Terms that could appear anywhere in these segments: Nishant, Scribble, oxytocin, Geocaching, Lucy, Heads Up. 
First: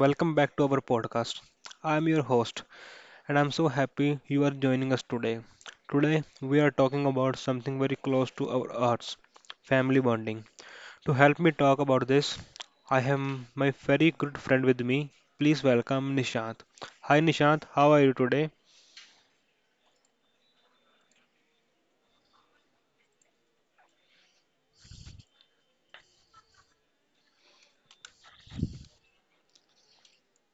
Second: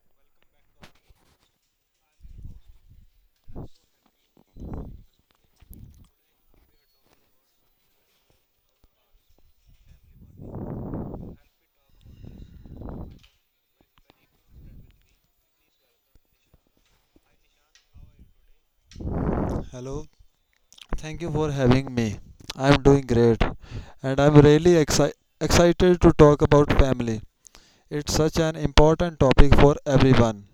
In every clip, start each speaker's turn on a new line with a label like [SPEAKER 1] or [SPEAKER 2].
[SPEAKER 1] welcome back to our podcast. I'm your host and I'm so happy you are joining us today. Today we are talking about something very close to our hearts, family bonding. To help me talk about this, I have my very good friend with me. Please welcome Nishant. Hi Nishant, how are you today?
[SPEAKER 2] Hello, thank you for having me. I'm doing great and I'm really excited to talk about family. It's such an important topic for everyone.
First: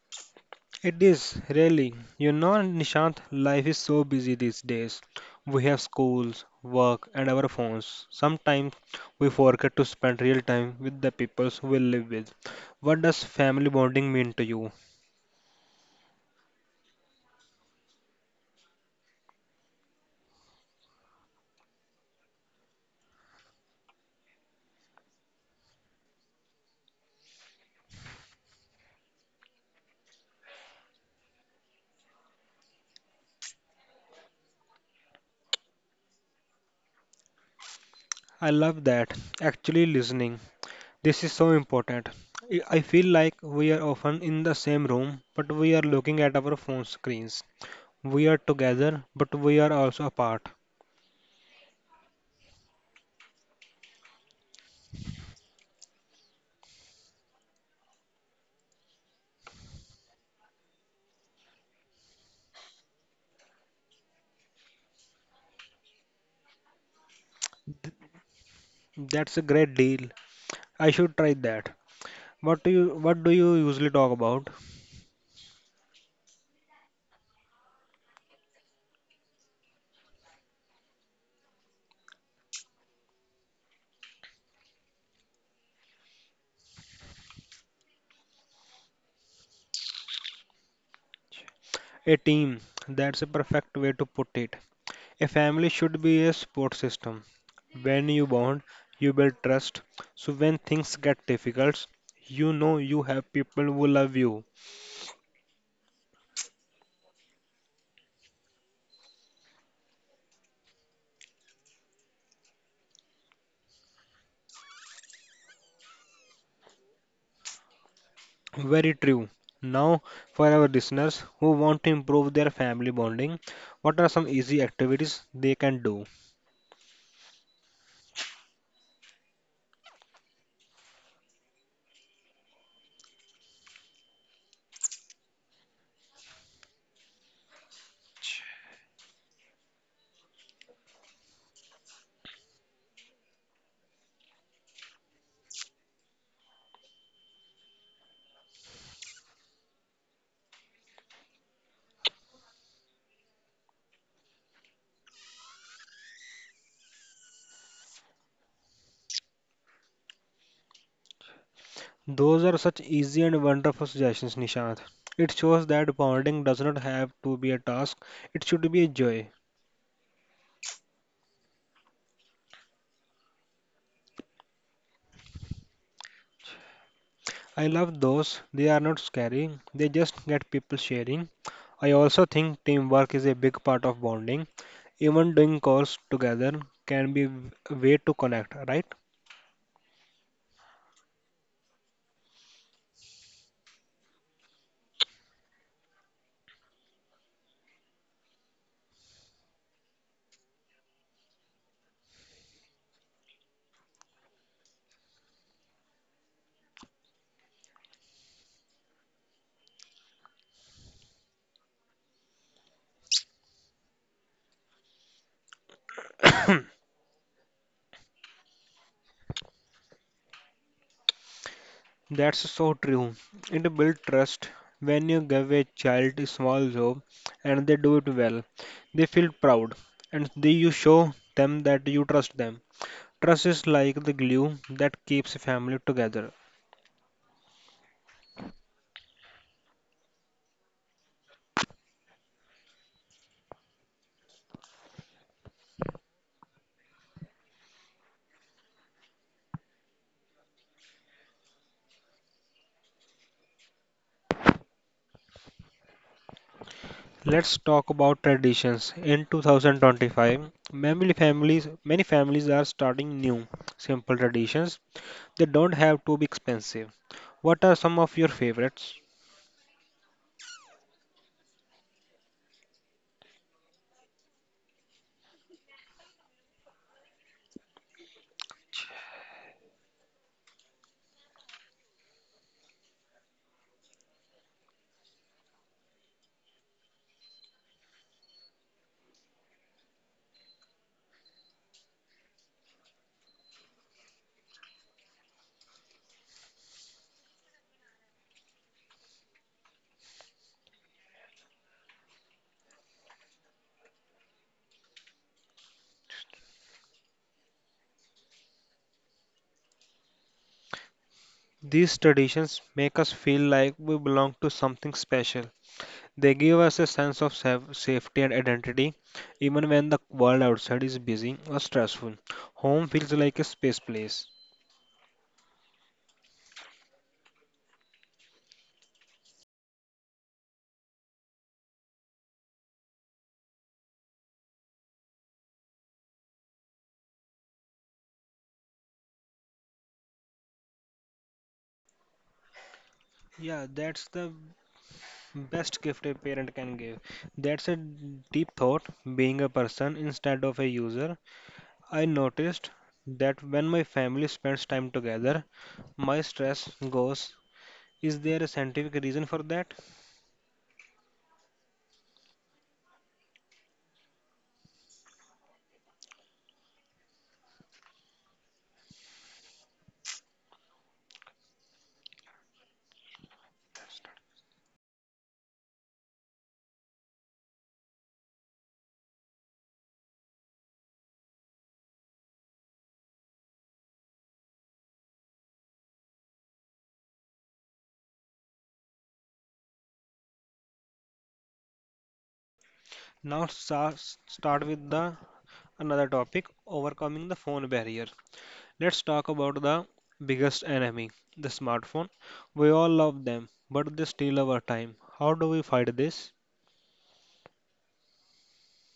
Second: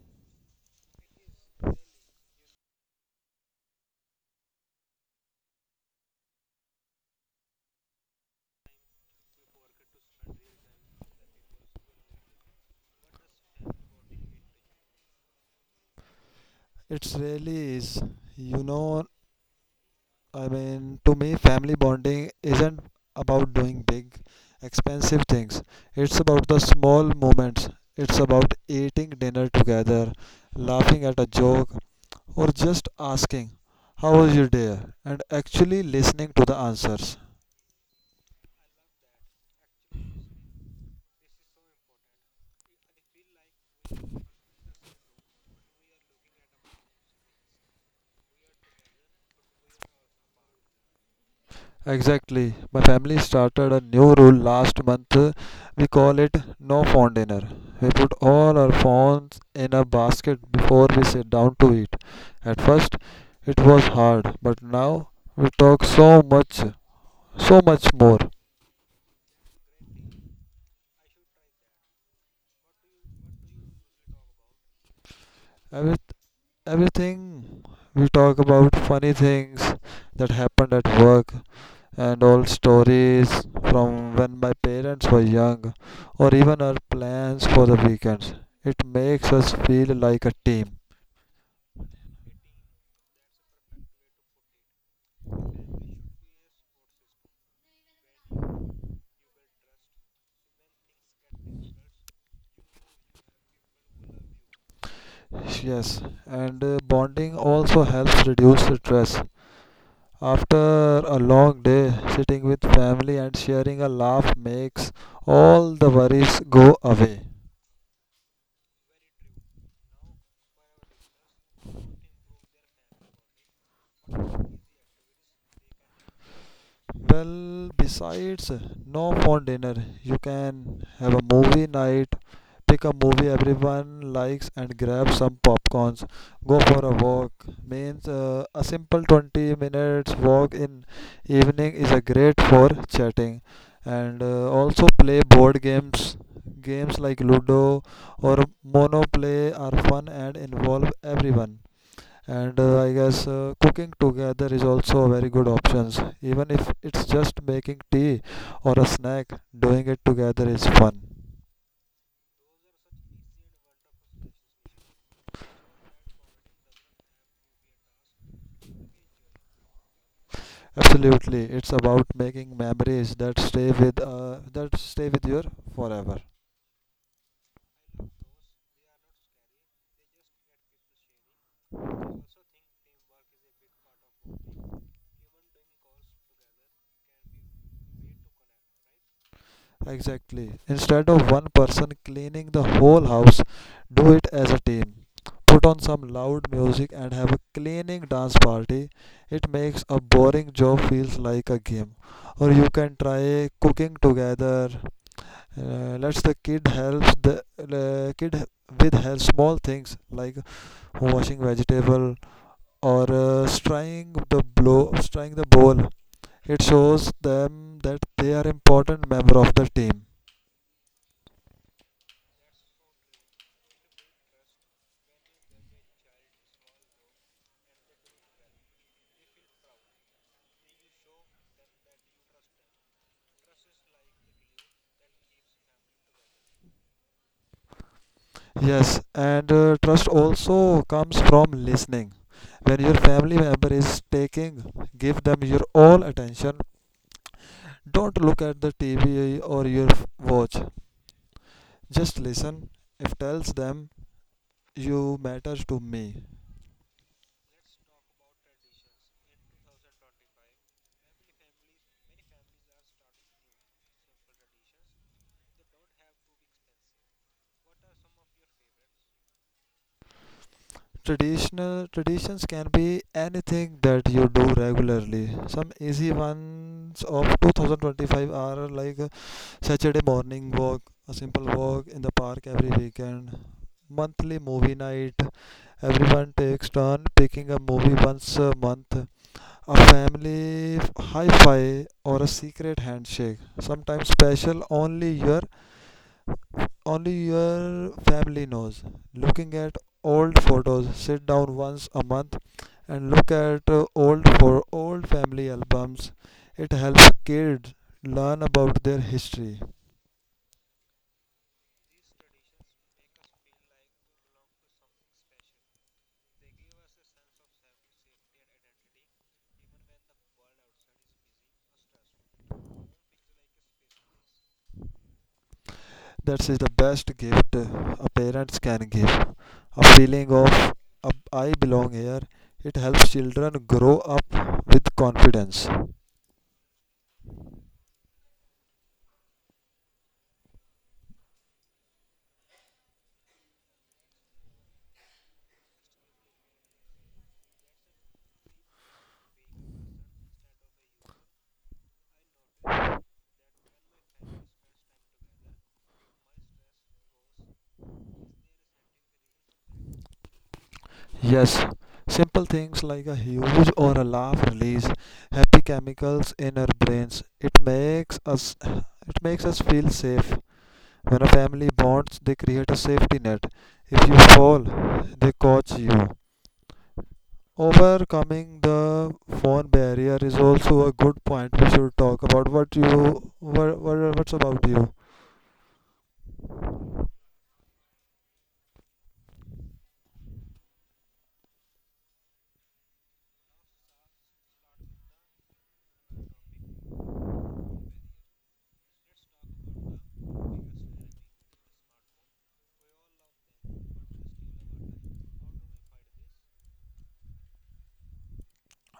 [SPEAKER 1] It is really, Nishant, life is so busy these days. We have schools, work, and our phones. Sometimes we forget to spend real time with the people we live with. What does family bonding mean to you?
[SPEAKER 2] It really is. You know, I mean, to me, family bonding isn't about doing big, expensive things, it's about the small moments. It's about eating dinner together, laughing at a joke, or just asking, "How was your day?" and actually listening to the answers.
[SPEAKER 1] I love that. Actually, listening. This is so important. I feel like we are often in the same room, but we are looking at our phone screens. We are together, but we are also apart.
[SPEAKER 2] Exactly. My family started a new rule last month. We call it no phone dinner. We put all our phones in a basket before we sit down to eat. At first, it was hard, but now we talk so much, so much
[SPEAKER 1] Th-
[SPEAKER 2] more.
[SPEAKER 1] That's a great deal. I should try that. What do you usually talk about?
[SPEAKER 2] Every, everything we talk about funny things that happened at work, and old stories from when my parents were young, or even our plans for the weekends. It makes us feel like a team.
[SPEAKER 1] A team. That's a perfect way to put it. A family should be a support system. When you bond, you build trust. So when things get difficult, you know you have people who love you.
[SPEAKER 2] Yes, and bonding also helps reduce stress. After a long day, sitting with family and sharing a laugh makes all the worries go away.
[SPEAKER 1] Very true. Now, for our listeners who want to improve their family bonding, what are some easy activities they can do?
[SPEAKER 2] Well, besides no phone dinner, you can have a movie night, pick a movie everyone likes, and grab some popcorns. Go for a walk. Means a simple 20 minutes walk in evening is a great for chatting, and also play board games. Games like Ludo or Monoplay are fun and involve everyone and I guess cooking together is also a very good options even if it's just making tea or a snack doing it together is fun.
[SPEAKER 1] Those are such easy and wonderful suggestions, Nishant. It shows that bonding does not have to be a task, it should be a joy.
[SPEAKER 2] Absolutely, it's about making memories that stay with you forever.
[SPEAKER 1] I love those, they are not scary, they just get people sharing. I also think teamwork is a big part of bonding. Even doing calls together can be a way to connect, right?
[SPEAKER 2] Exactly. Instead of one person cleaning the whole house, do it as a team. Put on some loud music and have a cleaning dance party. It makes a boring job feels like a game. Or you can try cooking together. Let's the kid helps the kid with help small things like washing vegetable or stirring the stirring the bowl. It shows them that they are important member of the team.
[SPEAKER 1] That's so true. It builds trust. When you give a child a small job and they do it well, they feel proud and they, you show them that you trust them. Trust is like the glue that keeps a family together.
[SPEAKER 2] Yes, and trust also comes from listening. When your family member is taking, give them your all attention. Don't look at the TV or your watch. Just listen. If tells them you matters to me.
[SPEAKER 1] Let's talk about traditions. In 2025, many families are starting new, simple traditions. They don't have to be expensive. What are some of your favorites?
[SPEAKER 2] Traditional Traditions can be anything that you do regularly. Some easy ones of 2025 are like a Saturday morning walk, a simple walk in the park every weekend, monthly movie night. Everyone takes turn picking a movie once a month, a family hi-fi or a secret handshake. Sometimes special only your family knows. Looking at old photos, sit down once a month and look at old family albums. It helps kids learn about their history.
[SPEAKER 1] These traditions make us feel like we belong to something special. They give us a sense of safety and identity, even when the world outside is busy or stressful. Home feels like a space place.
[SPEAKER 2] That is the best gift a parents can give. A feeling of I belong here. It helps children grow up with confidence.
[SPEAKER 1] Yeah, that's the best gift a parent can give. That's a deep thought, being a person instead of a user. I noticed that when my family spends time together, my stress goes. Is there a scientific reason for that?
[SPEAKER 2] Yes, simple things like a huge or a laugh release happy chemicals in our brains. It makes us feel safe. When a family bonds, they create a safety net. If you fall, they coach you. Overcoming the phone barrier is also a good point. We should talk about what's about you.
[SPEAKER 1] Start with the another topic, overcoming the phone barrier. Let's talk about the biggest enemy, the smartphone. We all love them, but they steal our time. How do we fight this?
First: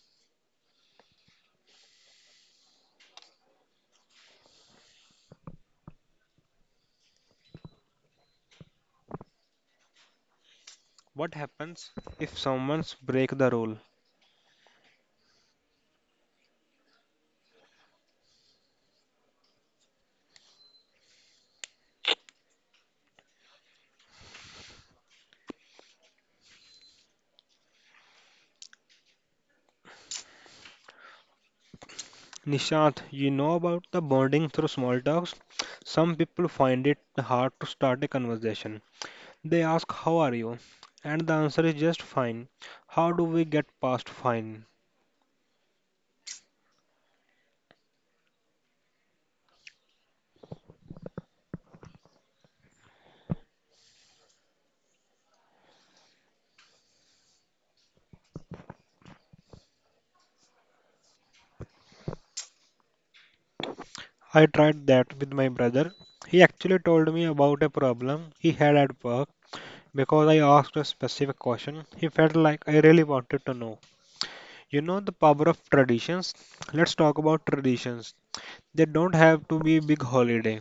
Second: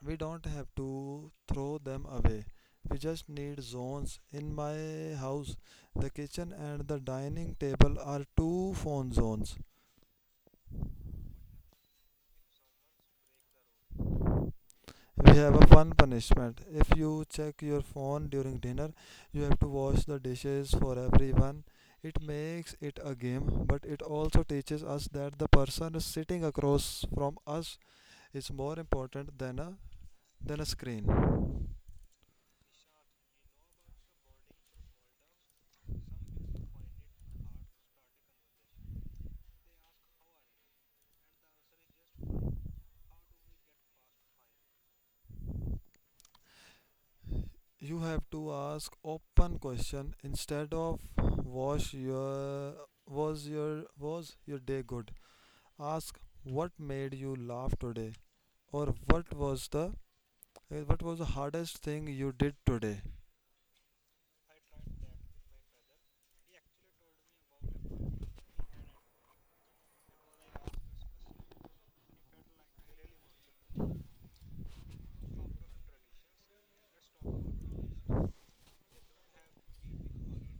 [SPEAKER 2] We don't have to throw them away, we just need zones. In my house the kitchen and the dining table are two phone zones.
[SPEAKER 1] What happens if someone breaks the rule?
[SPEAKER 2] We have a fun punishment. If you check your phone during dinner you have to wash the dishes for everyone. It makes it a game, but it also teaches us that the person sitting across from us is more important than a screen.
[SPEAKER 1] Nishant, you know about the bonding through small talks? Some people find it hard to start a conversation. They ask, how are you? And the answer is just fine. How do we get past fine?
[SPEAKER 2] You have to ask open question instead of was your was your day good. Ask what made you laugh today, or what was the what was the hardest thing you did today.
[SPEAKER 1] I tried that with my brother. He actually told me about a problem he had at work. Because I asked a specific question, he felt like I really wanted to know. You know the power of traditions? Let's talk about traditions. They don't have to be big holiday.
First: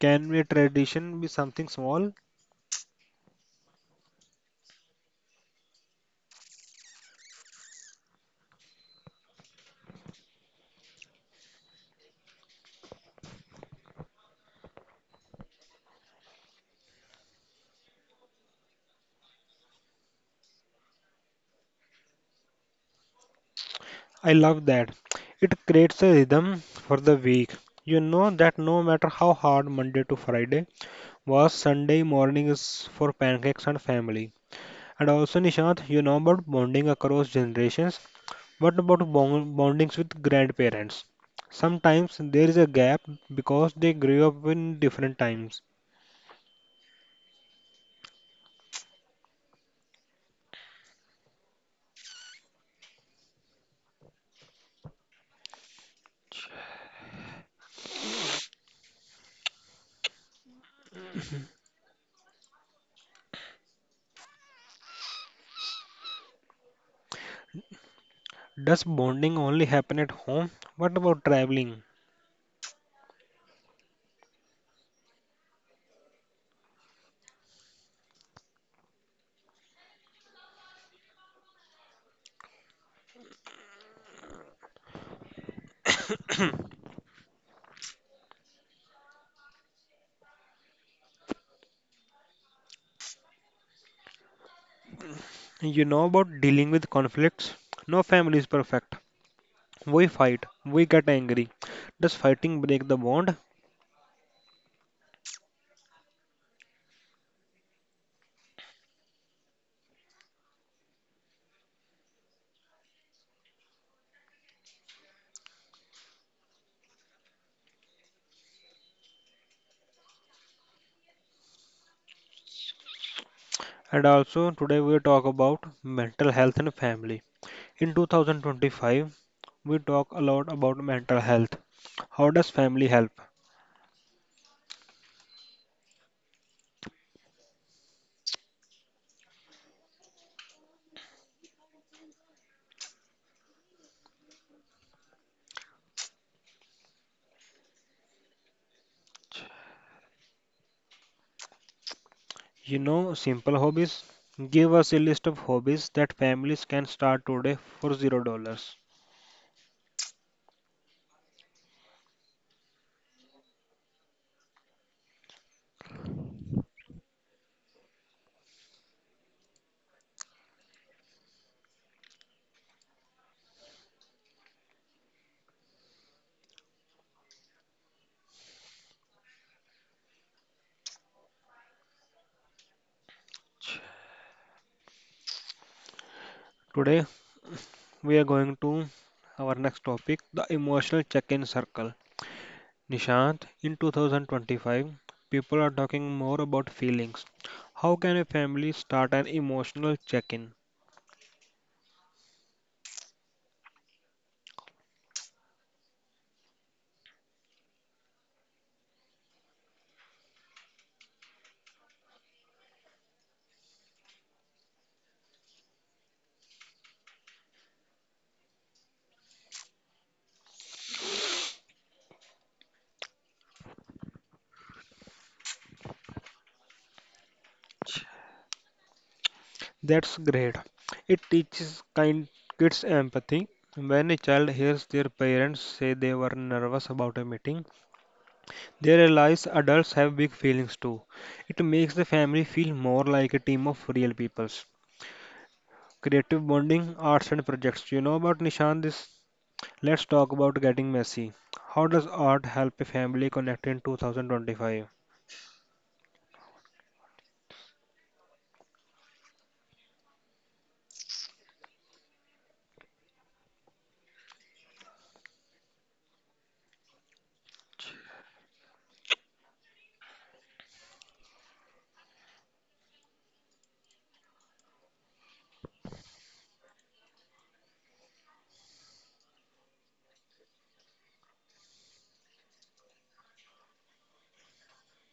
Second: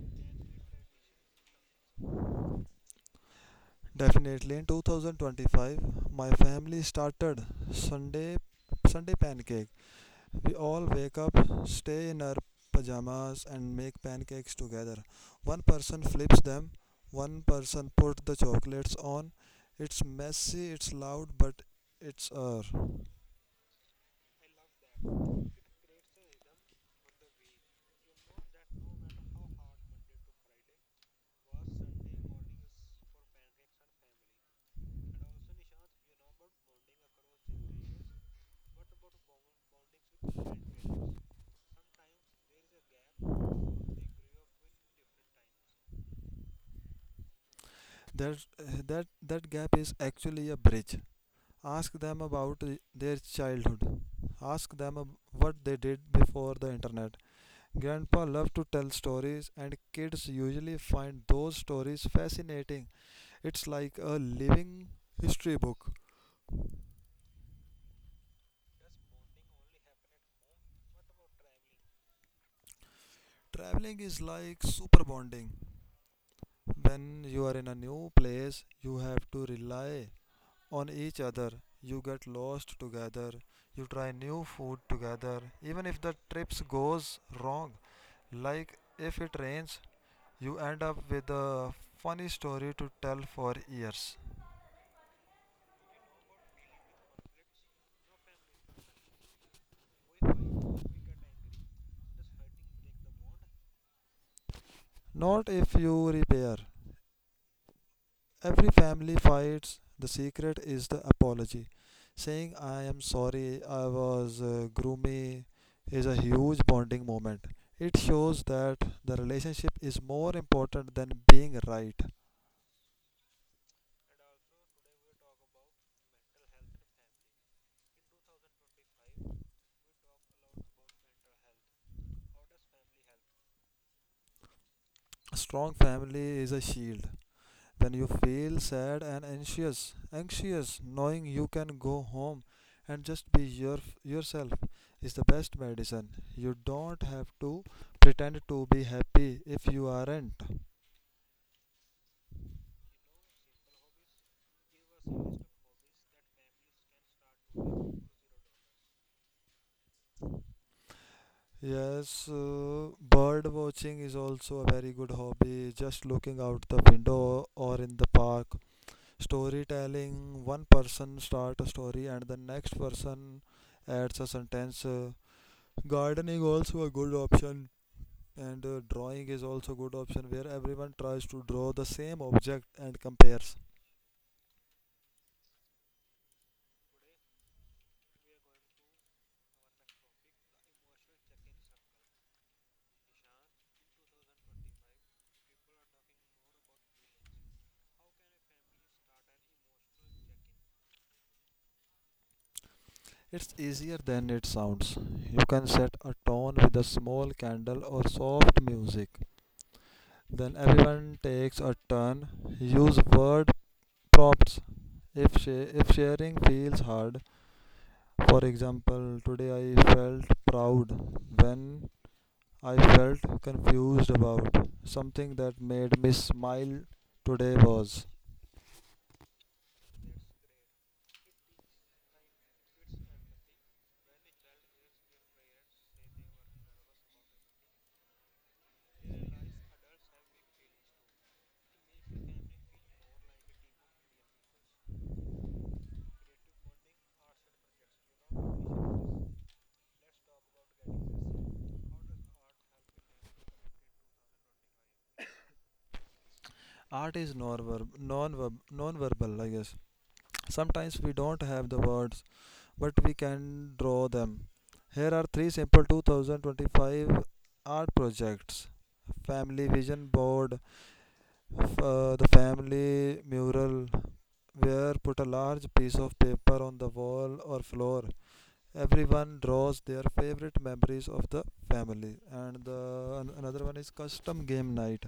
[SPEAKER 1] Can a tradition be something small?
[SPEAKER 2] Definitely, in 2025 my family started sunday Sunday pancakes. We all wake up, stay in our pajamas, and make pancakes together. One person flips them, one person put the chocolates on. It's messy, it's loud, but it's air.
[SPEAKER 1] I love that. It creates a rhythm for the week. You know that no matter how hard Monday to Friday was, Sunday morning is for pancakes and family. And also, Nishant, you know about bonding across generations. What about bondings with grandparents? Sometimes there is a gap because they grew up in different times.
[SPEAKER 2] That that that gap is actually a bridge. Ask them about their childhood. Ask them what they did before the internet. Grandpa loved to tell stories, and kids usually find those stories fascinating. It's like a living history book.
[SPEAKER 1] Does bonding only happen at home? What about traveling?
[SPEAKER 2] Traveling is like super bonding. When you are in a new place, you have to rely on each other. You get lost together. You try new food together. Even if the trips goes wrong, like if it rains, you end up with a funny story to tell for years.
[SPEAKER 1] You know about dealing with conflicts? No family is perfect. We fight, we get angry. Does fighting break the bond?
[SPEAKER 2] Not if you repair. Every family fights. The secret is the apology. Saying, "I am sorry, I was gloomy," is a huge bonding moment. It shows that the relationship is more important than being right.
[SPEAKER 1] And also, today we talk about mental health and family. In 2025, we talk a lot about mental health. How does family help?
[SPEAKER 2] A strong family is a shield. When you feel sad and anxious, knowing you can go home and just be yourself is the best medicine. You don't have to pretend to be happy if you aren't.
[SPEAKER 1] You know, simple hobbies. Give us a list of hobbies that families can start today for $0.
[SPEAKER 2] Yes, bird watching is also a very good hobby. Just looking out the window or in the park. Storytelling, one person starts a story and the next person adds a sentence. Gardening also a good option, and drawing is also good option where everyone tries to draw the same object and compares.
[SPEAKER 1] Today, we are going to our next topic, the emotional check in circle. Nishant, in 2025, people are talking more about feelings. How can a family start an emotional check in?
[SPEAKER 2] It's easier than it sounds. You can set a tone with a small candle or soft music. Then everyone takes a turn. Use word prompts if if sharing feels hard. For example, today I felt proud when, I felt confused about, something that made me smile, today was.
[SPEAKER 1] That's great. It teaches kind kids empathy. When a child hears their parents say they were nervous about a meeting, they realize adults have big feelings too. It makes the family feel more like a team of real peoples. Creative bonding, arts and projects. You know about Nishant this? Let's talk about getting messy. How does art help a family connect in 2025?
[SPEAKER 2] Art is non-verbal I guess. Sometimes we don't have the words, but we can draw them. Here are three simple 2025 art projects: family vision board, the family mural where put a large piece of paper on the wall or floor, everyone draws their favorite memories of the family, and another one is custom game night,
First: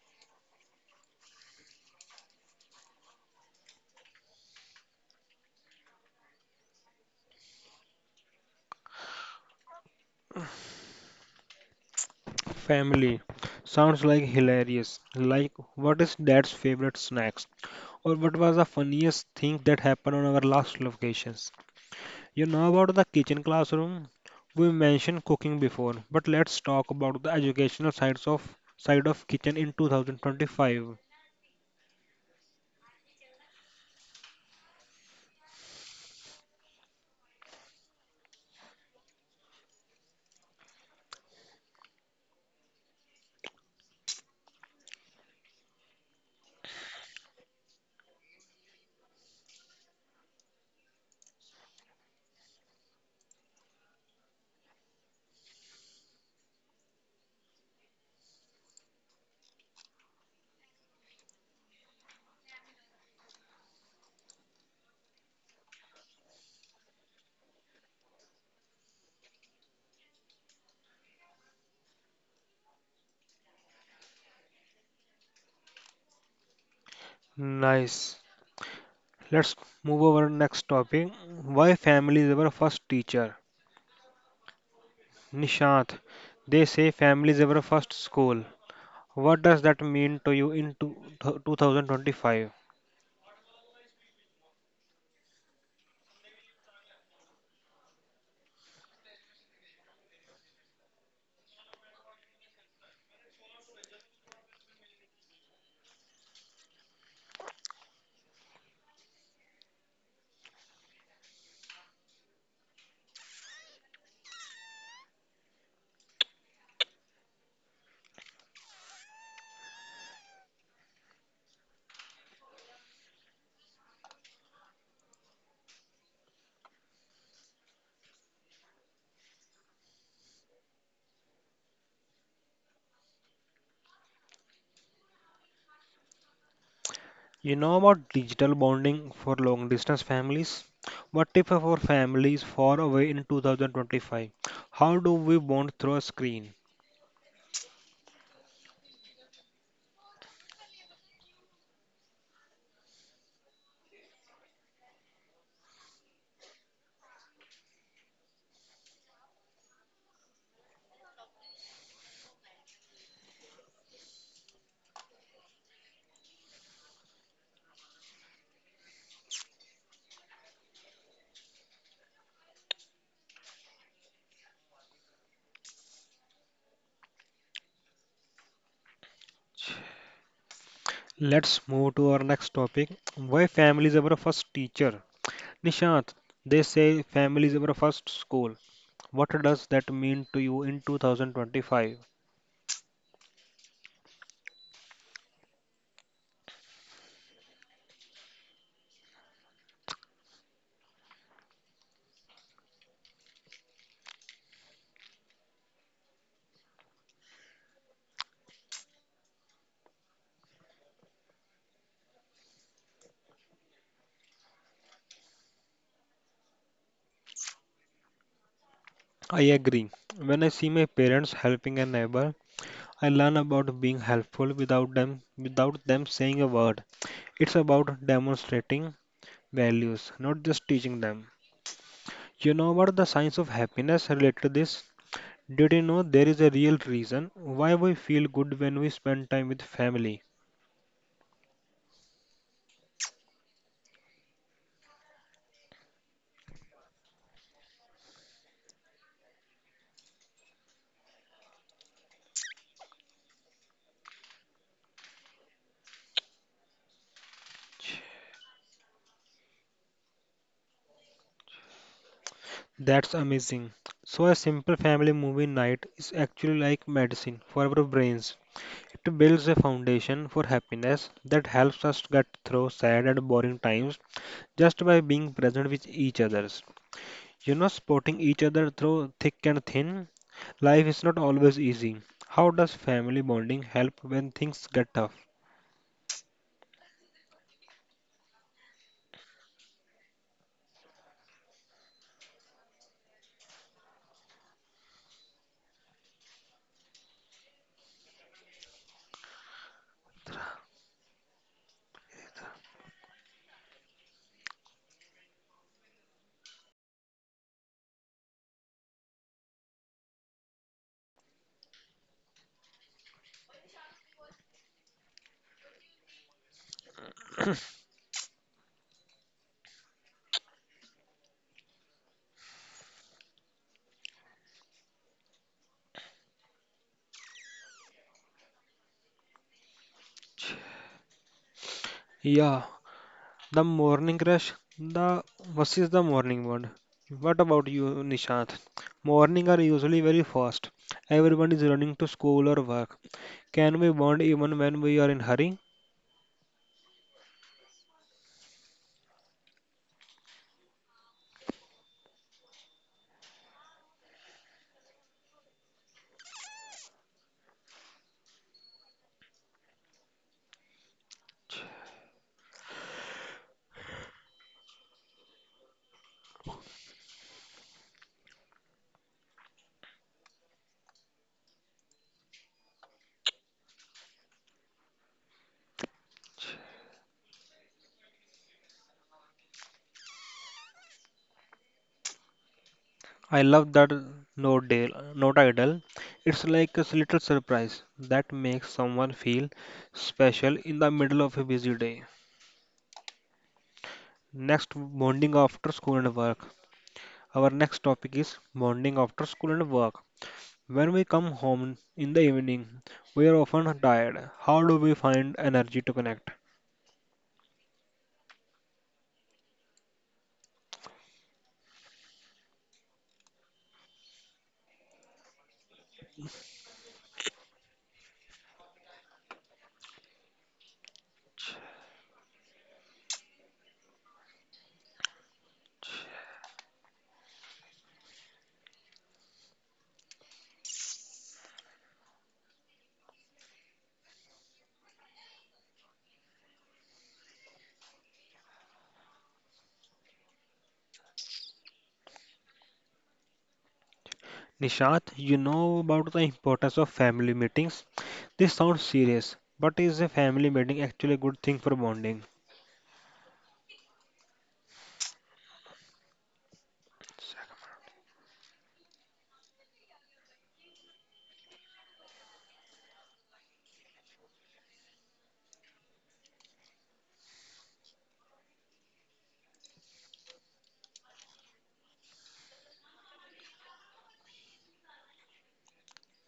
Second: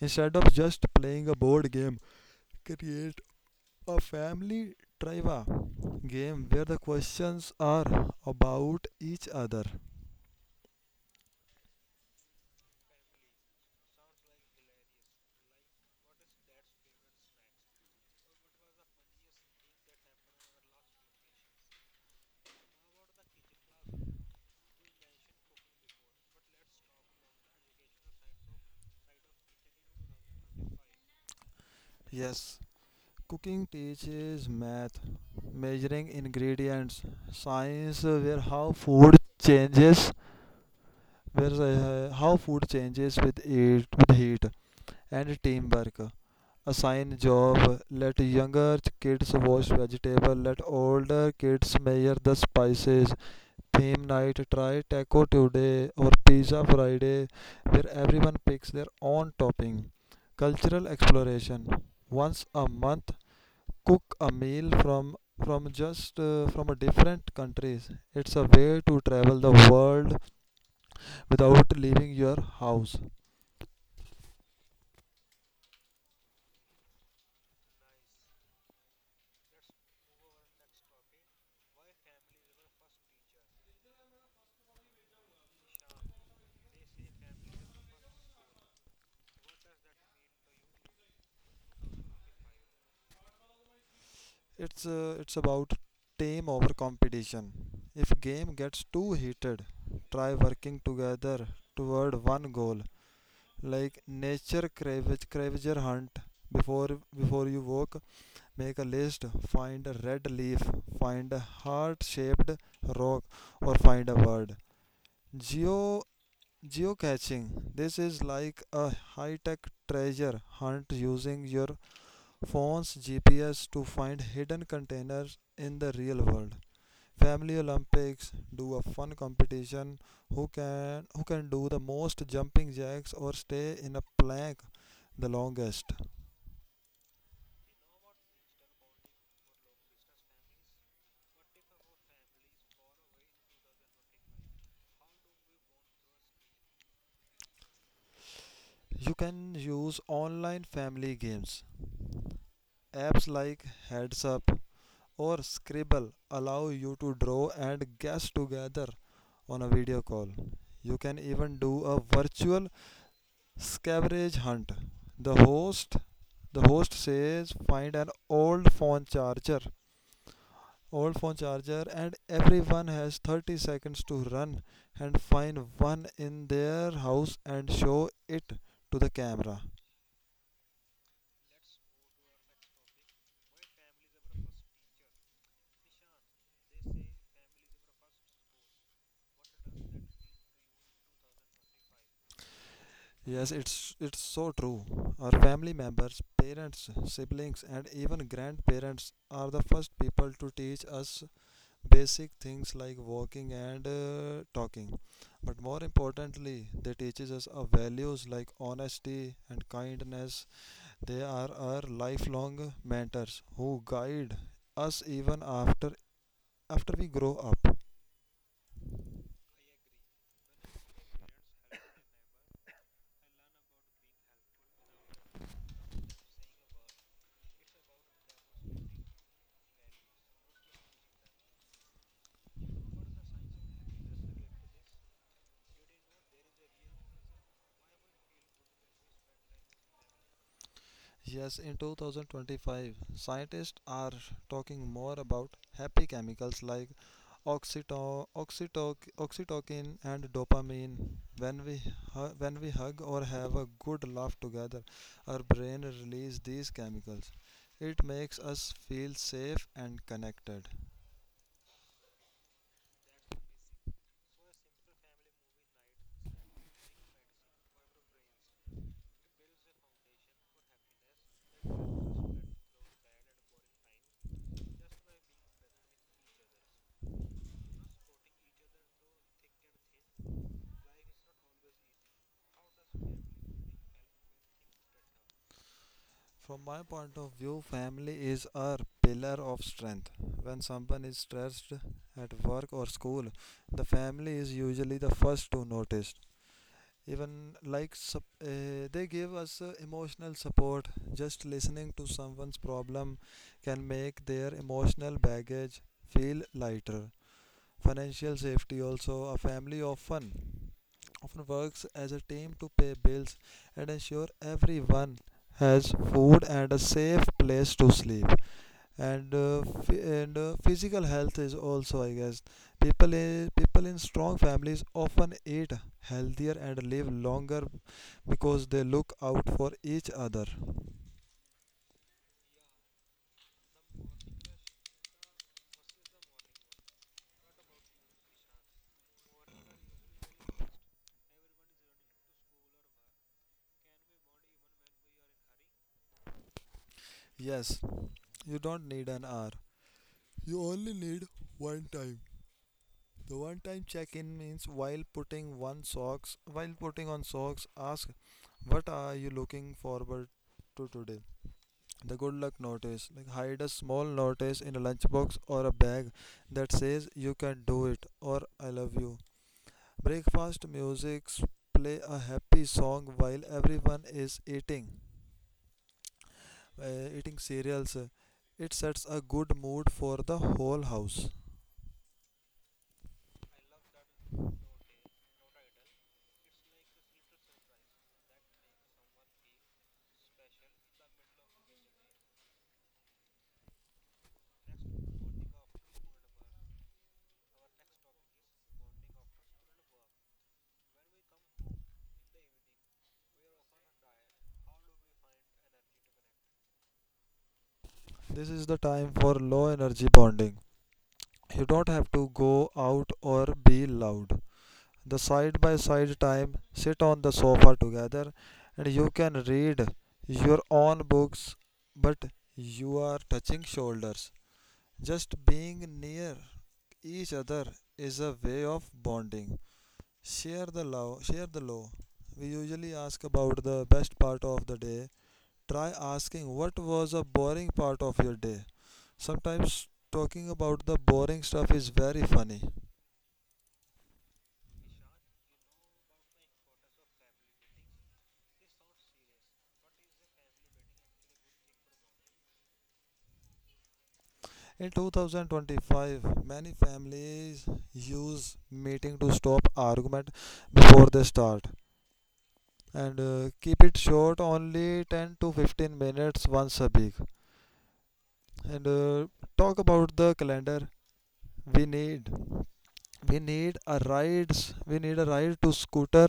[SPEAKER 2] instead of just playing a board game, create a family trivia game where the questions are about each other.
[SPEAKER 1] Family sounds like hilarious. Like, what is dad's favorite snacks? Or what was the funniest thing that happened on our last locations? You know about the kitchen classroom? We mentioned cooking before, but let's talk about the educational side of kitchen in 2025.
[SPEAKER 2] Yes. Cooking teaches math, measuring ingredients, science where how food changes, where how food changes with heat, and teamwork. Assign job. Let younger kids wash vegetable. Let older kids measure the spices. Theme night. Try taco today or pizza Friday, where everyone picks their own topping. Cultural exploration. Once a month, cook a meal from a different countries. It's a way to travel the world without leaving your house.
[SPEAKER 1] Nice. Let's move over next topic. Why family is our first teacher? Nishant, they say family is our first school. What does that mean to you in 2025?
[SPEAKER 2] It's about team over competition. If game gets too heated try working together toward one goal, like nature cravager hunt. before Before you walk make a list. Find a red leaf, find a heart shaped rock, or find a word. geo Geocaching. This is like a high tech treasure hunt using your phone's GPS to find hidden containers in the real world. Family Olympics, do a fun competition, who can do the most jumping jacks or stay in a plank the longest.
[SPEAKER 1] You know about digital bonding for long distance families? What if our family is far away in 2025? How do we bond through a screen?
[SPEAKER 2] You can use online family games. Apps like Heads Up or Scribble allow you to draw and guess together on a video call. You can even do a virtual scavenger hunt. The host the host says find an old phone charger, and everyone has 30 seconds to run and find one in their house and show it to the camera.
[SPEAKER 1] Let's move to our next topic. Why family is our first teacher? Nishant, they say family is our first school. What does that mean to you in 2025?
[SPEAKER 2] Yes, it's so true. Our family members, parents, siblings, and even grandparents are the first people to teach us basic things like walking and talking, but more importantly they teaches us our values like honesty and kindness. They are our lifelong mentors who guide us even after we grow up.
[SPEAKER 1] I agree. When I see my parents helping a neighbor, I learn about being helpful without them saying a word. It's about demonstrating values, not just teaching them. You know what the science of happiness related to this? Did you know there is a real reason why we feel good when we spend time with family?
[SPEAKER 2] Yes, in 2025, scientists are talking more about happy chemicals like oxytocin and dopamine. When we, when we hug or have a good laugh together, our brain releases these chemicals. It makes us feel safe and connected.
[SPEAKER 1] That's amazing. So a simple family movie night is actually like medicine for our brains. It builds a foundation for happiness that helps us get through sad and boring times just by being present with each others. You know, supporting each other through thick and thin. Life is not always easy. How does family bonding help when things get tough?
[SPEAKER 2] From my point of view, family is our pillar of strength. When someone is stressed at work or school, the family is usually the first to notice. Even they give us emotional support, just listening to someone's problem can make their emotional baggage feel lighter. Financial safety also, a family often works as a team to pay bills and ensure everyone has food and a safe place to sleep. And physical health is also I guess, people in strong families often eat healthier and live longer because they look out for each other.
[SPEAKER 1] Yeah, the morning rush. The What is the morning bond? What about you, Nishant? Morning are usually very fast. Everyone is running to school or work. Can we bond even when we are in hurry?
[SPEAKER 2] Yes, you don't need an hour. You only need one time. The one time check in means while putting on socks ask what are you looking forward to today? The good luck notice. Like hide a small notice in a lunchbox or a bag that says you can do it or I love you. Breakfast music, play a happy song while everyone is eating eating cereals. It sets a good mood for the whole house.
[SPEAKER 1] I love that note, Dale, note idol. It's like a little surprise that makes someone feel special in the middle of a busy day. Next, bonding after school and work. Our next topic is bonding after school and work. When we come home in the evening, we are often tired. How do we find energy to connect?
[SPEAKER 2] This is the time for low energy bonding. You don't have to go out or be loud. The side by side time, sit on the sofa together and you can read your own books, but you are touching shoulders. Just being near each other is a way of bonding. Share the love, share the love. We usually ask about the best part of the day. Try asking what was a boring part of your day. Sometimes talking about the boring stuff is very funny.
[SPEAKER 1] Nishant, you know about the importance of family meetings. This sounds serious, but is a family meeting actually a good thing for bonding?
[SPEAKER 2] In 2025, many families use meeting to stop argument before they start, and keep it short, only 10 to 15 minutes once a week, and talk about the calendar. We need we need a rides we need a ride to scooter.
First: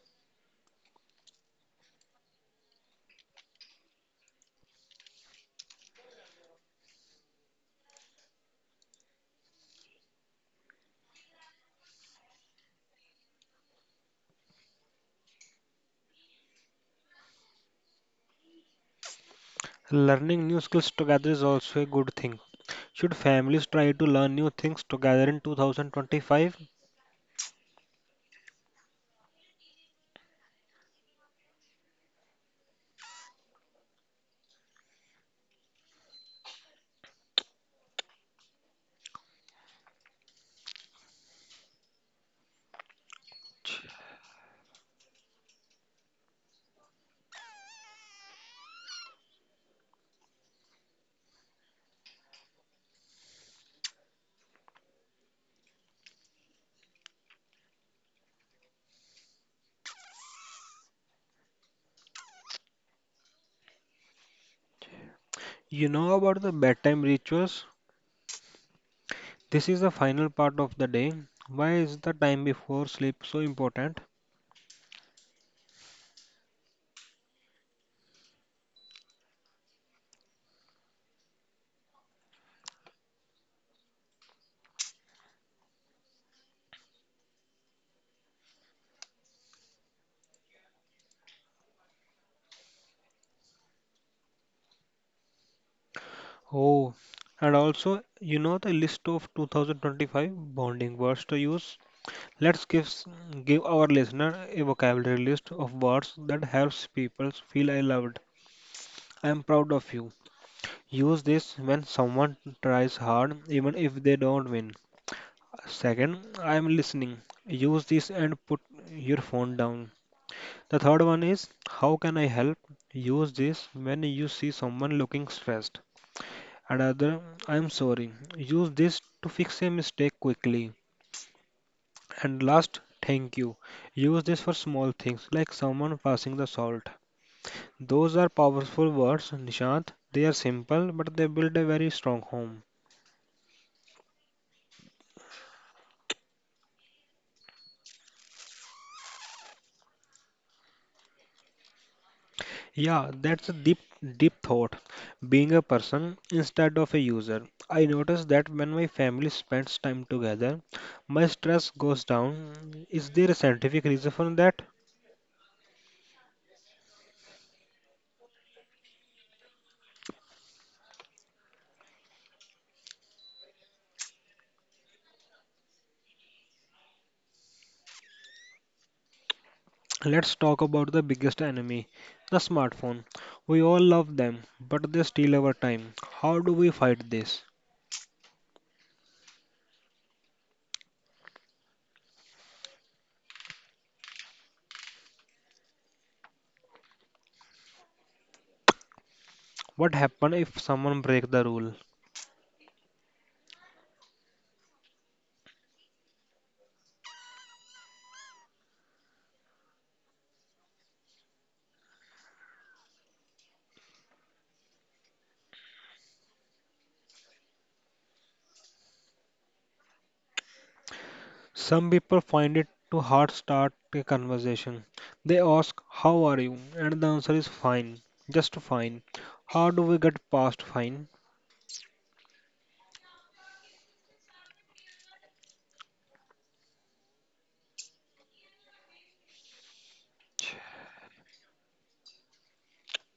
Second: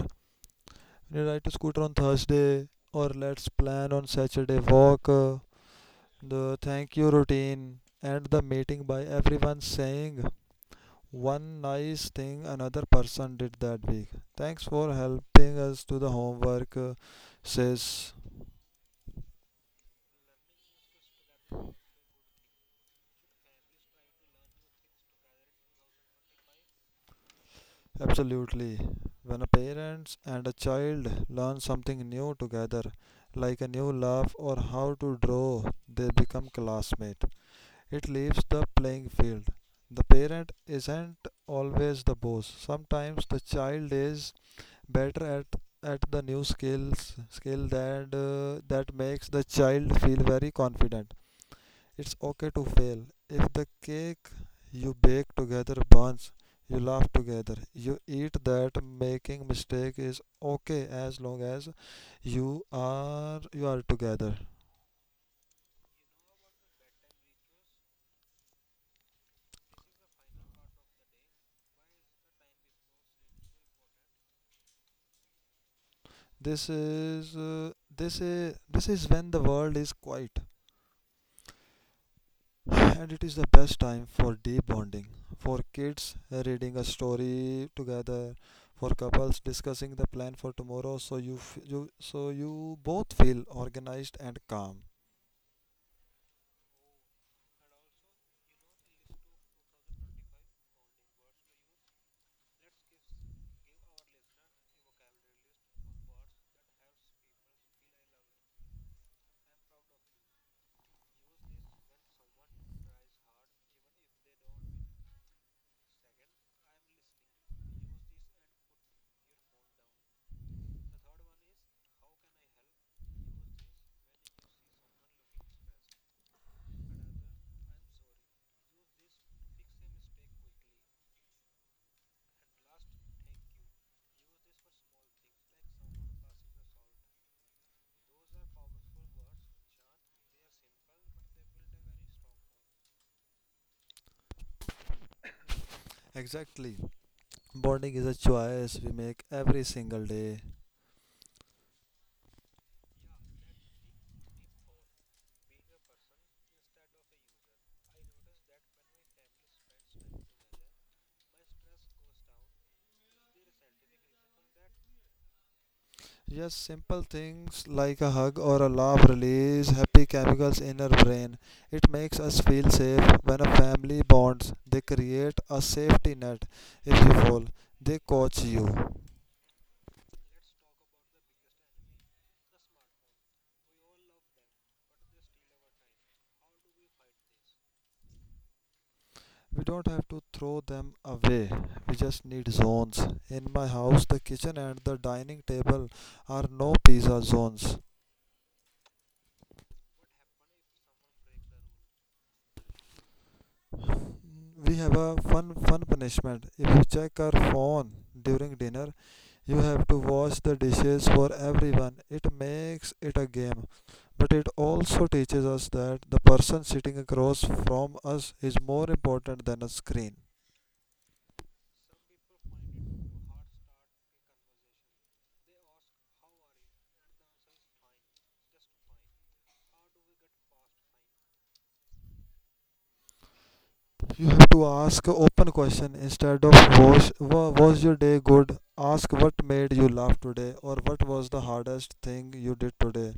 [SPEAKER 2] Can you ride a scooter on Thursday, or let's plan on Saturday walk? The thank you routine and the meeting by everyone saying one nice thing another person did that week. Thanks for helping us do the homework, says
[SPEAKER 1] Learning new skills together is also a good thing. Should families try to learn new things together in 2025?
[SPEAKER 2] absolutely. When a parent and a child learn something new together, like a new laugh or how to draw, they become classmates. It leaves the playing field. The parent isn't always the boss. Sometimes the child is better at the new skill that that makes the child feel very confident. It's okay to fail. If the cake you bake together burns, you laugh together. You eat that making mistake is okay as long as you are together.
[SPEAKER 1] You know about the bedtime rituals? This is the final part of the day. Why is the time before sleep so important?
[SPEAKER 2] This is when the world is quiet, and it is the best time for deep bonding. For kids, reading a story together; for couples, discussing the plan for tomorrow, so you f- you so you both feel organized and calm.
[SPEAKER 1] Oh, and also, you know the list of 2025 bonding words to use? Let's give, s- Give our listener a vocabulary list of words that helps people feel I loved. I am proud of you. Use this when someone tries hard, even if they don't win. Second, I am listening. Use this and put your phone down. The third one is, how can I help? Use this when you see someone looking stressed. Another, I am sorry. Use this to fix a mistake quickly. And last, thank you. Use this for small things like someone passing the salt. Those are powerful words, Nishant. They are simple, but they build a very strong home.
[SPEAKER 2] Exactly, bonding is a choice we make every single day.
[SPEAKER 1] Yeah, that's a deep thought. Being a person instead of a user. I notice that when my family spends time together, my stress goes down. Is there a scientific reason for that?
[SPEAKER 2] Just simple things like a hug or a laugh release happy chemicals in our brain. It makes us feel safe. When a family bonds, they create a safety net. If you fall, they coach you.
[SPEAKER 1] Let's talk about the biggest enemy, the smartphone. We all love them, but they steal our time. How do we fight this?
[SPEAKER 2] We don't have to throw them away. We just need zones. In my house, the kitchen and the dining table are no pizza zones.
[SPEAKER 1] What happens if someone breaks the rule?
[SPEAKER 2] We have a fun punishment: if you check our phone during dinner, you have to wash the dishes for everyone. It makes it a game, but it also teaches us that the person sitting across from us is more important than a screen.
[SPEAKER 1] Some people find it too hard to start a conversation. They ask, how are you? And the answer is fine, just fine. How do we get past fine?
[SPEAKER 2] You have to ask open question instead of was your day good, ask what made you laugh today or what was the hardest thing you did today.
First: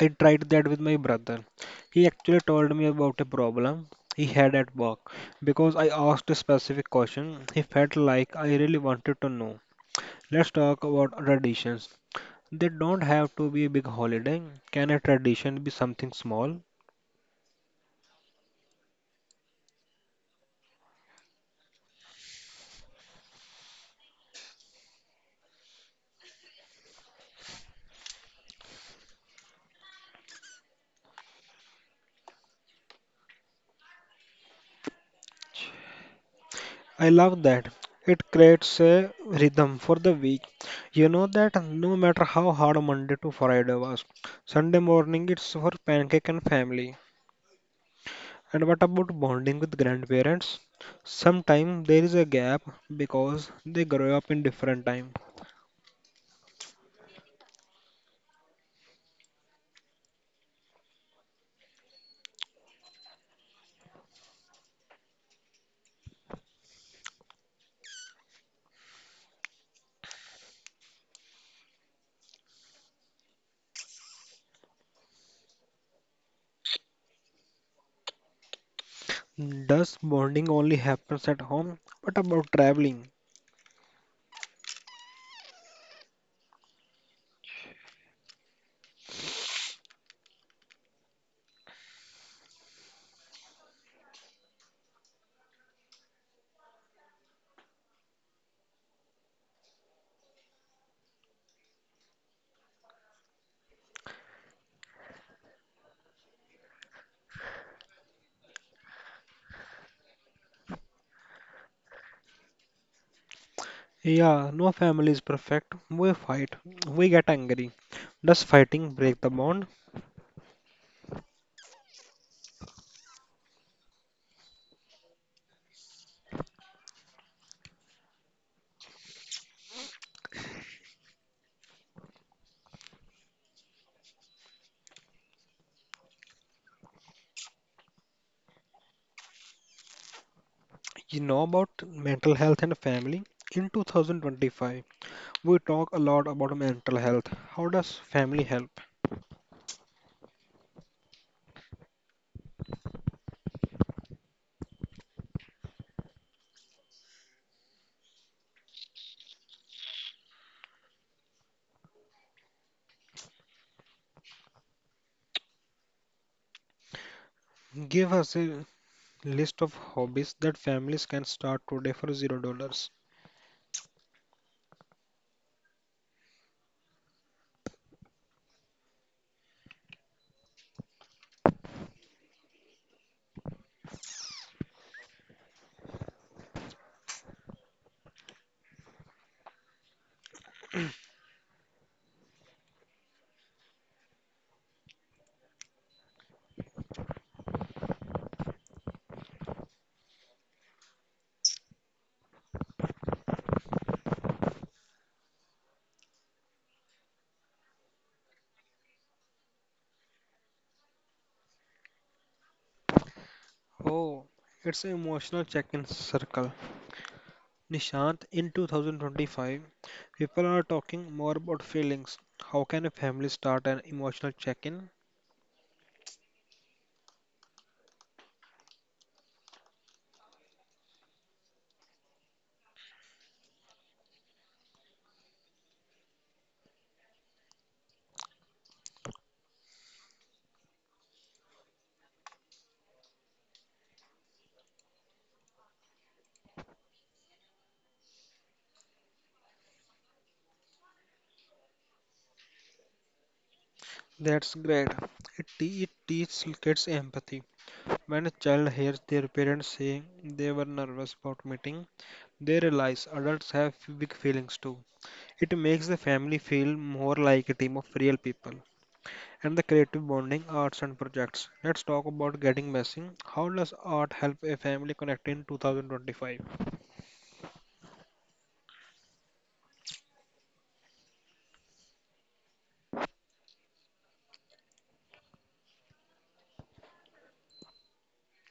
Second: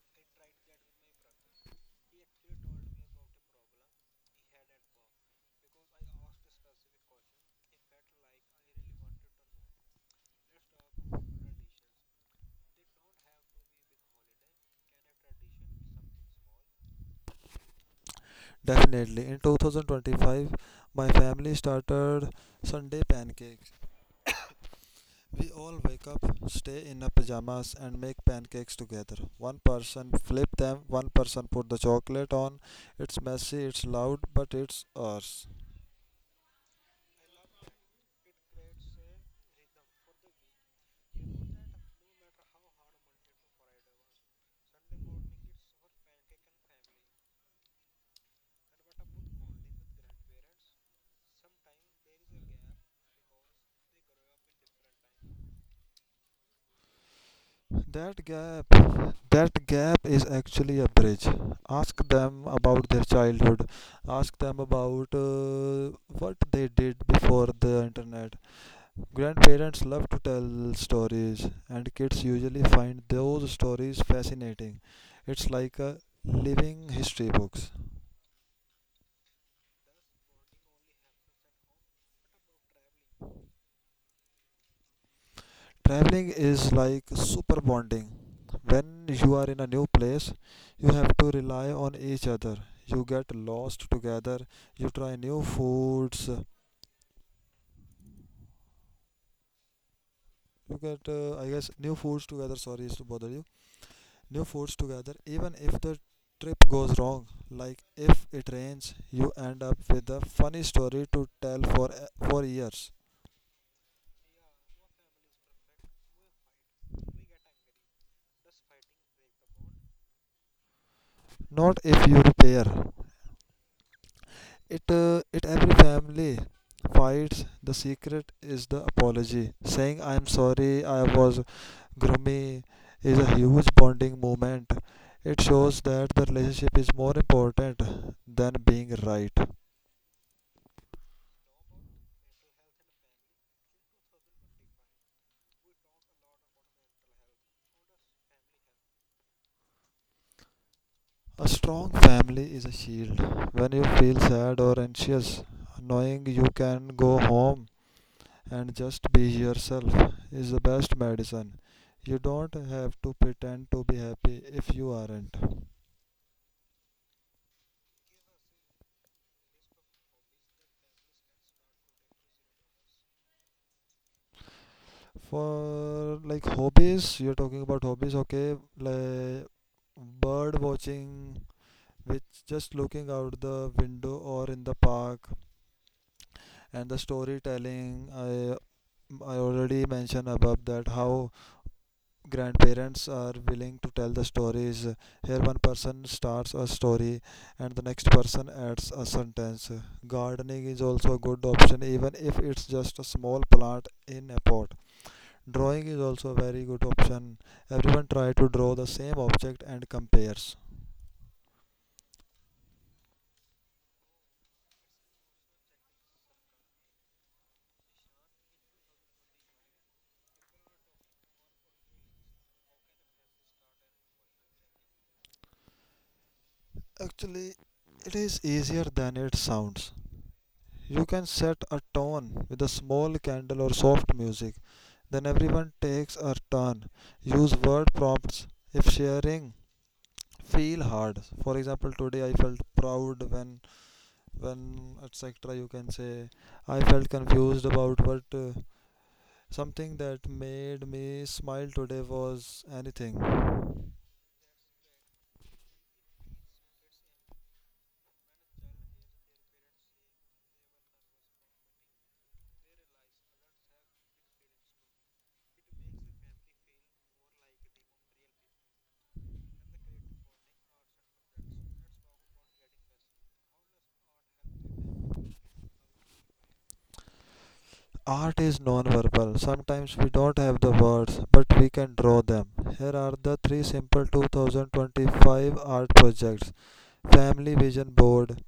[SPEAKER 1] I tried that with my brother. He actually told me about a problem he had at work. Because I asked a specific question, he felt like I really wanted to know. Let's talk about traditions. They don't have to be a big holiday. Can a tradition be something small?
[SPEAKER 2] Definitely. In 2025, my family started Sunday pancakes. We all wake up, stay in our pajamas, and make pancakes together. One person flip them, one person put the chocolate on. It's messy, it's loud, but it's ours.
[SPEAKER 1] I love that. It creates a rhythm for the week. You know that no matter how hard Monday to Friday was, Sunday morning it's for pancake and family. And what about bonding with grandparents? Sometimes there is a gap because they grow up in different time.
[SPEAKER 2] That gap, that gap is actually a bridge. Ask them about their childhood. Ask them about what they did before the internet. Grandparents love to tell stories, and kids usually find those stories fascinating. It's like a living history books.
[SPEAKER 1] Does bonding only happens at home? What about traveling?
[SPEAKER 2] Traveling is like super bonding. When you are in a new place, you have to rely on each other. You get lost together. You try new foods. You get, new foods together. Sorry is to bother you. New foods together, even if the trip goes wrong, like if it rains, you end up with a funny story to tell for years.
[SPEAKER 1] Yeah, no family is perfect. We fight, we get angry. Does fighting break the bond?
[SPEAKER 2] Not if you repair it. Every family fights. The secret is the apology, saying I'm sorry I was grummy is a huge bonding moment. It shows that the relationship is more important than being right.
[SPEAKER 1] You know about mental health and family? In 2025, we talk a lot about mental health. How does family help?
[SPEAKER 2] A strong family is a shield. When you feel sad or anxious, knowing you can go home and just be yourself is the best medicine. You don't have to pretend to be happy if you aren't.
[SPEAKER 1] Give us a list of hobbies that families can start today for $0.
[SPEAKER 2] For like hobbies, you're talking about hobbies, okay? Like bird watching, which just looking out the window or in the park, and the storytelling. I already mentioned above that how grandparents are willing to tell the stories. Here, one person starts a story and the next person adds a sentence. Gardening is also a good option, even if it's just a small plant in a pot. Drawing is also a very good option. Everyone try to draw the same object and compares.
[SPEAKER 1] Oh, it's an emotional check-in circle. Nishant, in 2025, people are talking more about feelings. How can a family start an emotional check-in?
[SPEAKER 2] Actually, it is easier than it sounds. You can set a tone with a small candle or soft music. Then everyone takes a turn. Use word prompts if sharing feel hard. For example, today I felt proud when etc. You can say I felt confused about what something that made me smile today was anything.
[SPEAKER 1] That's great. It teaches kids empathy. When a child hears their parents saying they were nervous about meeting, they realize adults have big feelings too. It makes the family feel more like a team of real people. And the creative bonding, arts and projects. Let's talk about getting messy. How does art help a family connect in 2025?
[SPEAKER 2] Art is non-verbal. Sometimes we don't have the words, but we can draw them. Here are the three simple 2025 art projects. Family vision board:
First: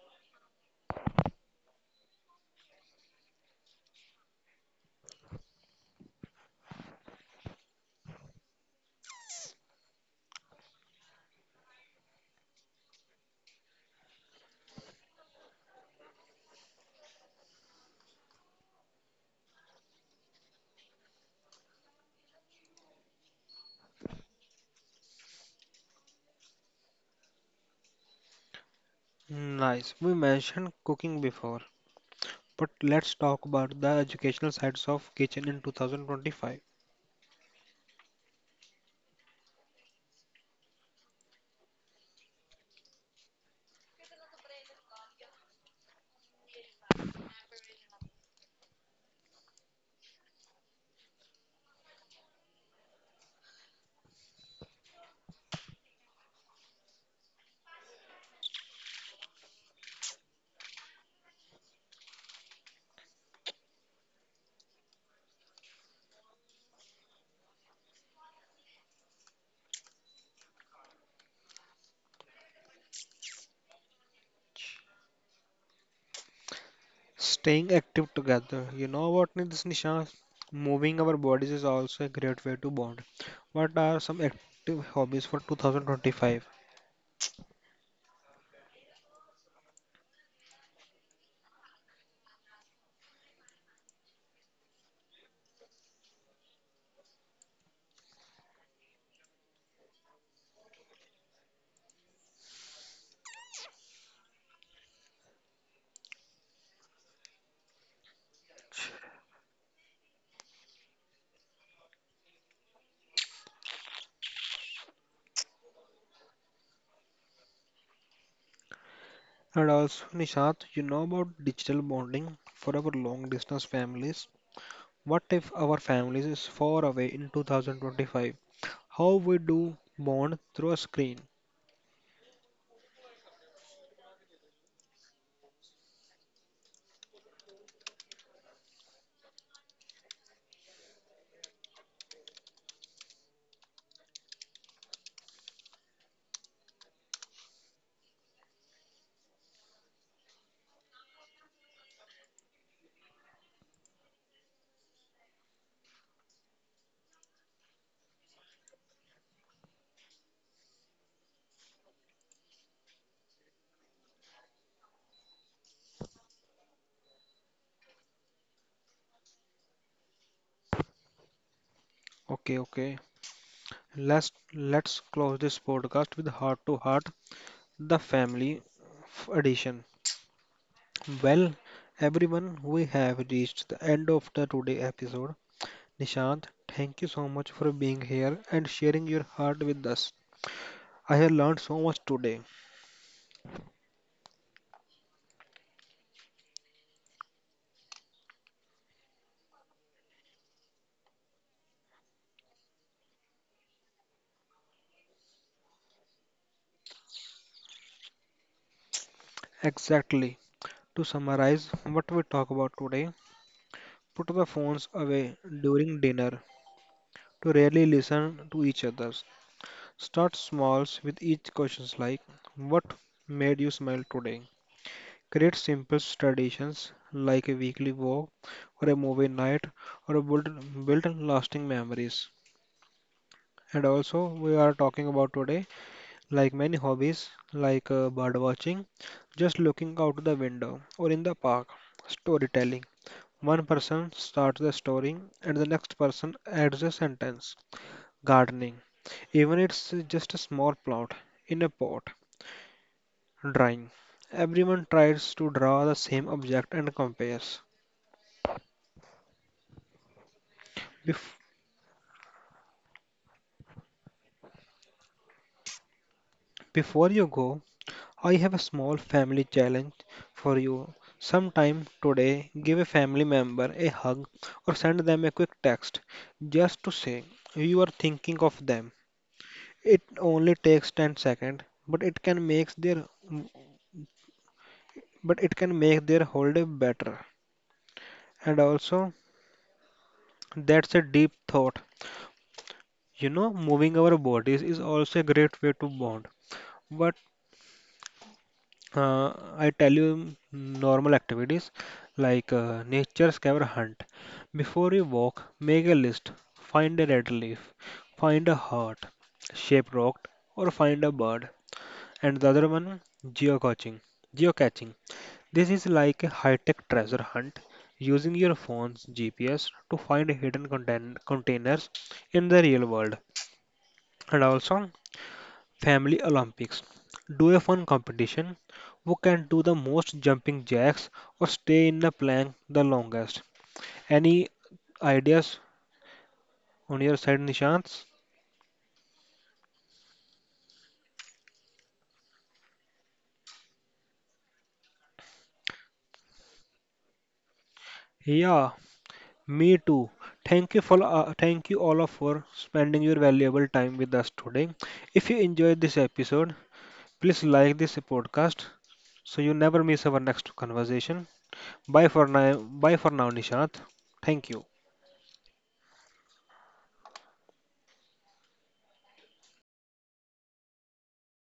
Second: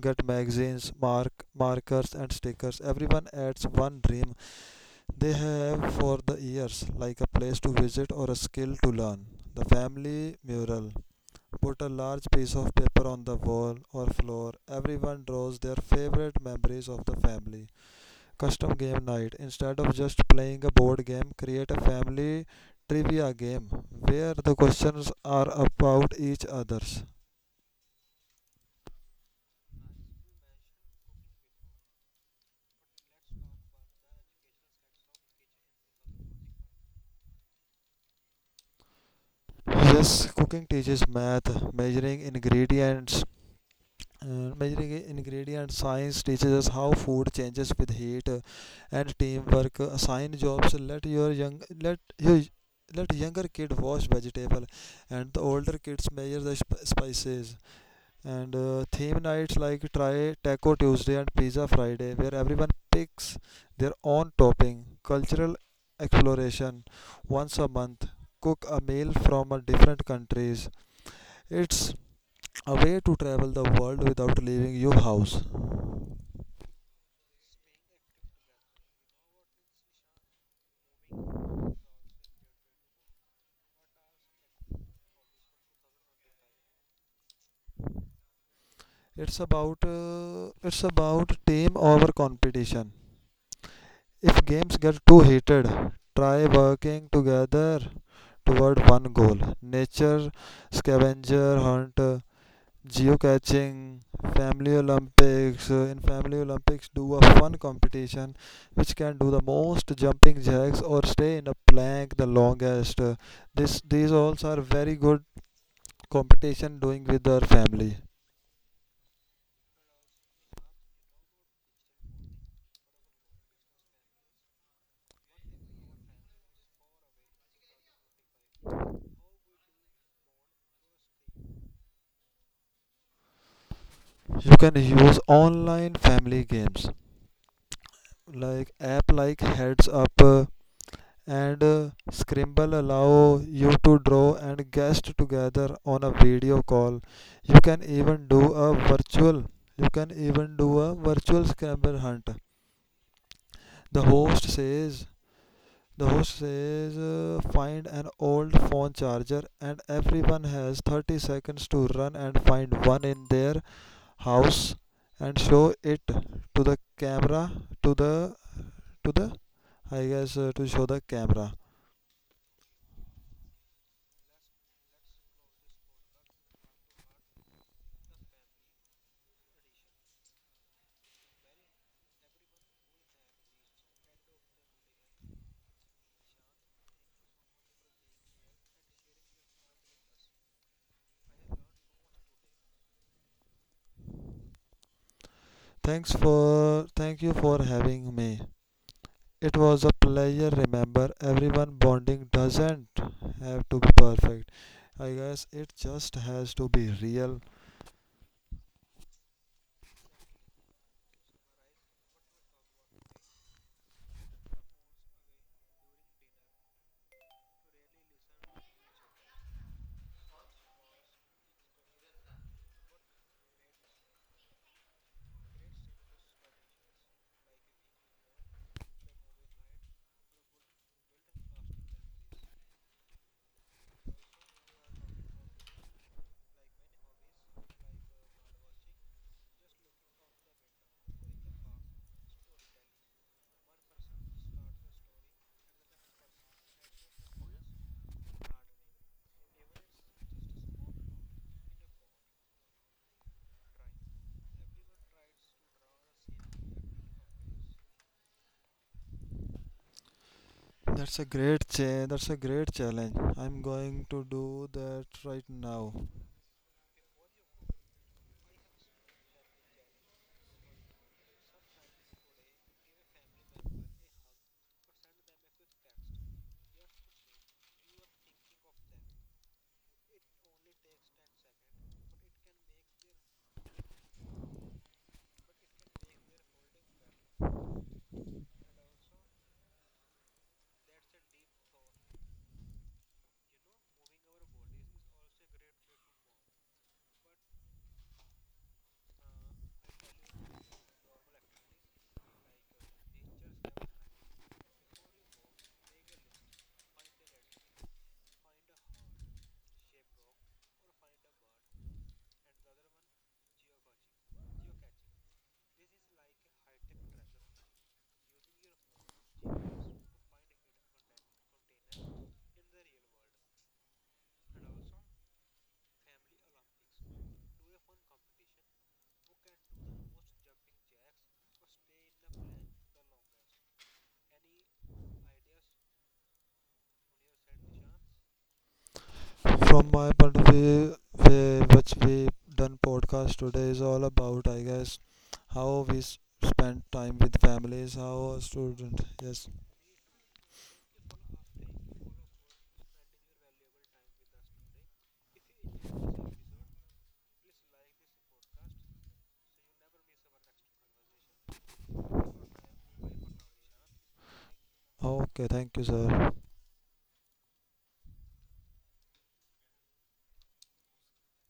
[SPEAKER 2] get magazines, markers and stickers, everyone adds one dream they have for the years, like a place to visit or a skill to learn. The family mural: put a large piece of paper on the wall or floor, everyone draws their favorite memories of the family. Custom game night: instead of just playing a board game, create a family trivia game where the questions are about each others.
[SPEAKER 1] Nice. We mentioned cooking before, but let's talk about the educational sides of kitchen in 2025.
[SPEAKER 2] Yes, cooking teaches math, measuring ingredients. Measuring ingredient science teaches us how food changes with heat, and teamwork. Assign jobs. Let your young let your Let younger kid wash vegetable, and the older kids measure the spices. And theme nights like try Taco Tuesday and Pizza Friday, where everyone picks their own topping. Cultural exploration: once a month cook a meal from a different countries. It's a way to travel the world without leaving your house.
[SPEAKER 1] Staying active together. You know what, Nisha? Moving our bodies is also a great way to bond. What are some active hobbies for 2025?
[SPEAKER 2] It's about team over competition. If games get too heated, try working together toward one goal. Nature scavenger hunt, geocaching, family Olympics. In family Olympics, do a fun competition which can do the most jumping jacks or stay in a plank the longest. This these all are very good competition doing with our family.
[SPEAKER 1] And also, Nishant, you know about digital bonding for our long distance families. What if our families is far away in 2025? How we do bond through a screen?
[SPEAKER 2] You can use online family games like app like Heads Up and Scribble allow you to draw and guess together on a video call. You can even do a virtual. You can even do a virtual Scrabble hunt. The host says. The host says find an old phone charger and everyone has 30 seconds to run and find one in their house and show it to the camera, to the to the to show the camera.
[SPEAKER 1] Okay, okay. Let's close this podcast with heart to heart, the family edition. Well, everyone, we have reached the end of the today episode. Nishant, thank you so much for being here and sharing your heart with us. I have learned so much today.
[SPEAKER 2] Thank you for having me. It was a pleasure. Remember, everyone, bonding doesn't have to be perfect. I guess it just has to be real.
[SPEAKER 1] Exactly. To summarize what we talk about today, put the phones away during dinner to really listen to each other. Start smalls with each questions like what made you smile today? Create simple traditions like a weekly walk or a movie night or a build lasting memories. And also, we are talking about today, like many hobbies, like bird watching, just looking out the window or in the park, storytelling. One person starts the story and the next person adds a sentence. Gardening, even it's just a small plot in a pot. Drawing, everyone tries to draw the same object and compares. Bef
[SPEAKER 2] That's a great challenge. I'm going to do that right now.
[SPEAKER 1] Before you go, I have a small family challenge for you. Sometime today, give a family member a hug or send them a quick text just to say you are thinking of them. It only takes 10 seconds, but it can make their whole day better. And also, that's a deep thought. You know, moving our bodies is also a great way to bond. What I tell you normal activities like nature scavenger hunt. Before you walk, make a list. Find a red leaf, find a heart shaped rock, or find a bird. And the other one, geocaching. Geocaching. This is like a high-tech treasure hunt using your phone's GPS to find hidden containers in the real world. And also, Family Olympics. Do a fun competition. Who can do the most jumping jacks or stay in a plank the longest? Any ideas on your side, Nishant?
[SPEAKER 2] From my point of view, which we done podcast today is all about, I guess, how we spend time with families, how a
[SPEAKER 1] Yeah,
[SPEAKER 2] student. Yes.
[SPEAKER 1] me too. Thank you for thank you all of for spending your valuable time with us today. If you enjoyed this episode, please like this podcast so you never miss our next conversation. Bye for now. Bye for now, Nishant. Thank you.
[SPEAKER 2] Okay. Thank you, sir.